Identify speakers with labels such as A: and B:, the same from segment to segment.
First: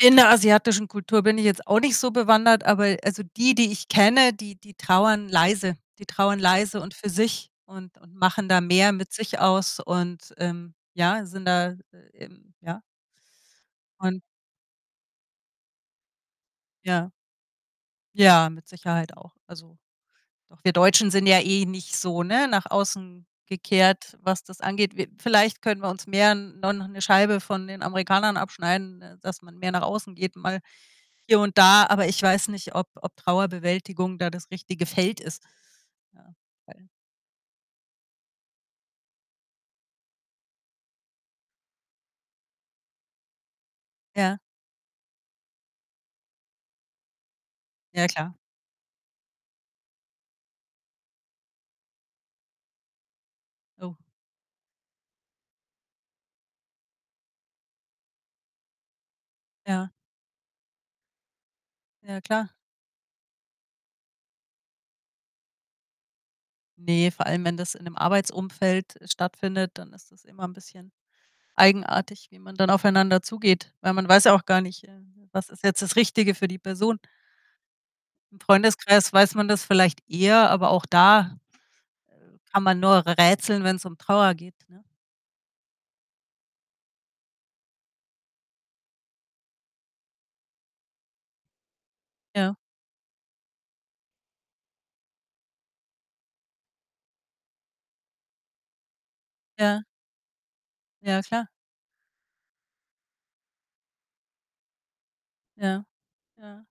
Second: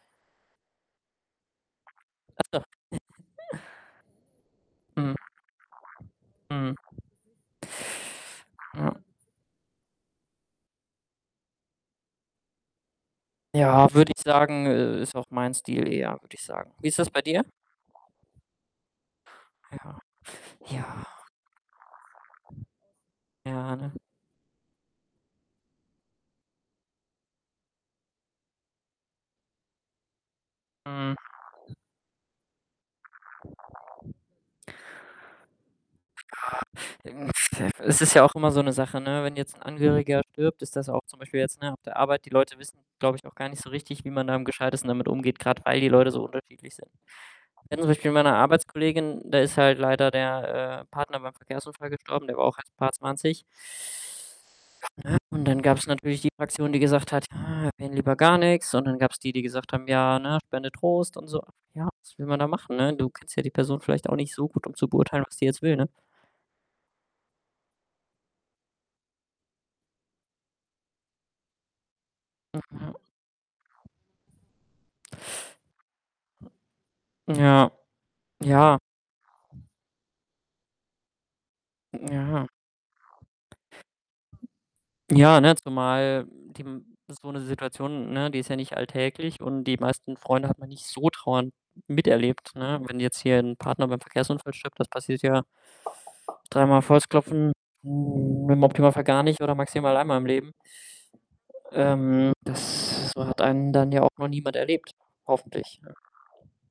A: In der asiatischen Kultur bin ich jetzt auch nicht so
B: Ah, doch.
A: bewandert, aber also
B: [unintelligible]
A: die, die ich kenne, die die
B: Mhm.
A: trauern leise, die trauern
B: Mhm.
A: leise und für sich und und machen da mehr
B: Hm.
A: mit sich aus und, ähm, ja, sind da eben ja.
B: Ja, würde
A: Und
B: ich sagen, i ist auch mein Stil eher, würde ich sagen. Wie ist das
A: Ja.
B: bei dir?
A: Ja, mit Sicherheit auch. Also,
B: Ja.
A: doch wir
B: Ja.
A: Deutschen sind ja eh nicht so, ne, nach außen
B: Ja, ne?
A: gekehrt, was das angeht. Wir vielleicht können wir uns mehr no noch 'ne Scheibe von den Amerikanern abschneiden, dass man mehr nach außen geht, mal
B: Mhm.
A: hier und da. Aber ich weiß nicht, ob ob Trauerbewältigung da das richtige Feld ist, ja. Ja,
B: Ah,
A: weil
B: ähm, f es ist ja auch immer so 'ne Sache, ne, wenn jetzt 'n Angehöriger stirbt, ist das auch zum Beispiel jetzt, ne, auf der Arbeit, die Leute wissen glaube ich, auch gar nicht so richtig, wie man da
A: Ja.
B: am Gescheitesten damit umgeht, grad weil die Leute so unterschiedlich sind. Wir hatten zum
A: Ja,
B: Beispiel mal
A: klar.
B: 'ne Arbeitskollegin, da ist halt leider der, äh, Partner beim Verkehrsunfall gestorben, der war auch erst 'n paarundzwanzig.
A: Oh.
B: Ne, und dann gab's natürlich die Fraktion, die gesagt hat: „Ja, erwähne lieber gar nix.“ und dann gab's die, die gesagt haben
A: Ja.
B: „Ja, ne, spende Trost und so.“ Ja, was
A: Ja,
B: will man da
A: klar.
B: machen, ne? Du kennst ja die Person vielleicht auch nicht so gut, um zu beurteilen, was die jetzt will, ne?
A: Ne, vor allem, wenn das in 'nem Arbeitsumfeld stattfindet, dann ist das immer 'n bisschen eigenartig, wie man dann
B: Ja.
A: aufeinander zugeht. Weil man weiß ja auch gar nicht, äh, äh, was ist jetzt das Richtige für die Person?
B: Ja.
A: Im
B: Ja.
A: Freundeskreis weiß man das vielleicht eher, aber auch da, äh,
B: Hm, ja.
A: kann man nur r rätseln, wenn's um Trauer geht, ne?
B: Ja, ne, zumal die so 'ne Situation, ne, die ist ja nicht alltäglich und die meisten Freunde hat man nicht so trauernd
A: Ja.
B: miterlebt, ne? Wenn jetzt hier 'n Partner beim Verkehrsunfall stirbt, das passiert ja, dreimal auf Holz klopfen, hm, im Optimalfall gar nicht oder
A: Ja.
B: maximal einmal im Leben.
A: Ja, klar.
B: Ähm, das hat einen dann ja auch noch niemand erlebt, hoffentlich,
A: Ja,
B: ja.
A: ja.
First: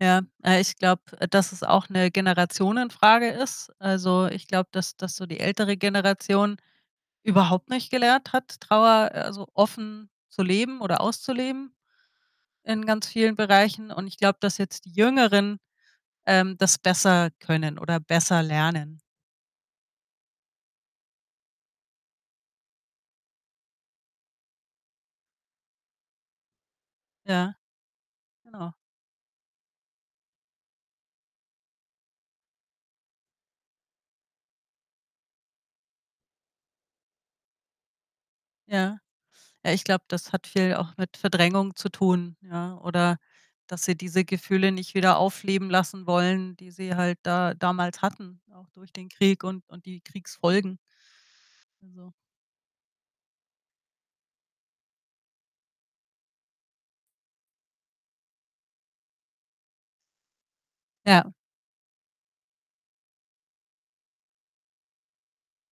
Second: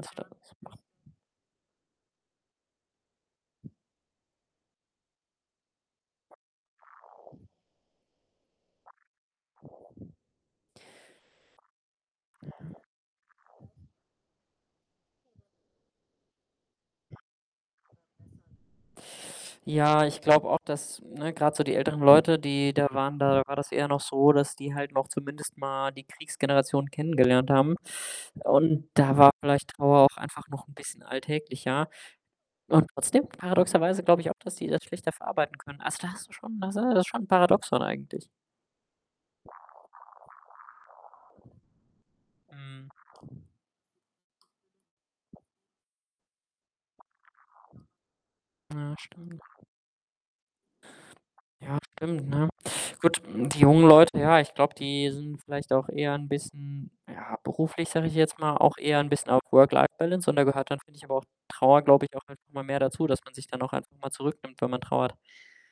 A: Ja, aber ich glaube, dass es auch 'ne Generationenfrage ist. Also, ich glaube, dass dass so die ältere Generation überhaupt nicht gelernt hat, Trauer, also, offen zu leben oder auszuleben
B: Ja.
A: in ganz vielen Bereichen. Und ich glaube, dass jetzt die Jüngeren, ähm, das besser können oder besser lernen.
B: Ja, ich glaube auch, dass, ne, grad so die älteren Leute, die da waren da war das eher noch so, dass die halt noch zumindest mal die Kriegsgeneration kennengelernt
A: Ja,
B: haben.
A: genau.
B: Und da war vielleicht Trauer auch einfach noch 'n bisschen alltäglicher. Und trotzdem paradoxerweise glaube ich auch, dass die das schlechter verarbeiten können. Also, da hast du schon da s das ist schon Paradoxon eigentlich.
A: Ja. Ah, ich glaube, das hat viel auch mit Verdrängung zu tun, ja.
B: Mhm.
A: Oder, dass sie diese Gefühle nicht wieder aufleben lassen wollen, die sie halt da damals hatten, auch durch
B: Ja,
A: den
B: stimmt.
A: Krieg und und die Kriegsfolgen.
B: Ja,
A: Also
B: stimmt, ne? Gut, die jungen Leute, ja, ich glaube, die sind vielleicht auch eher 'n bisschen, ja, beruflich, sage ich jetzt mal, auch eher 'n bisschen auf Work-Life-Balance und da gehört dann, finde ich, aber auch
A: Ja.
B: Trauer, glaube ich, auch einfach mal mehr dazu, dass man sich dann auch einfach mal zurücknimmt, wenn man trauert.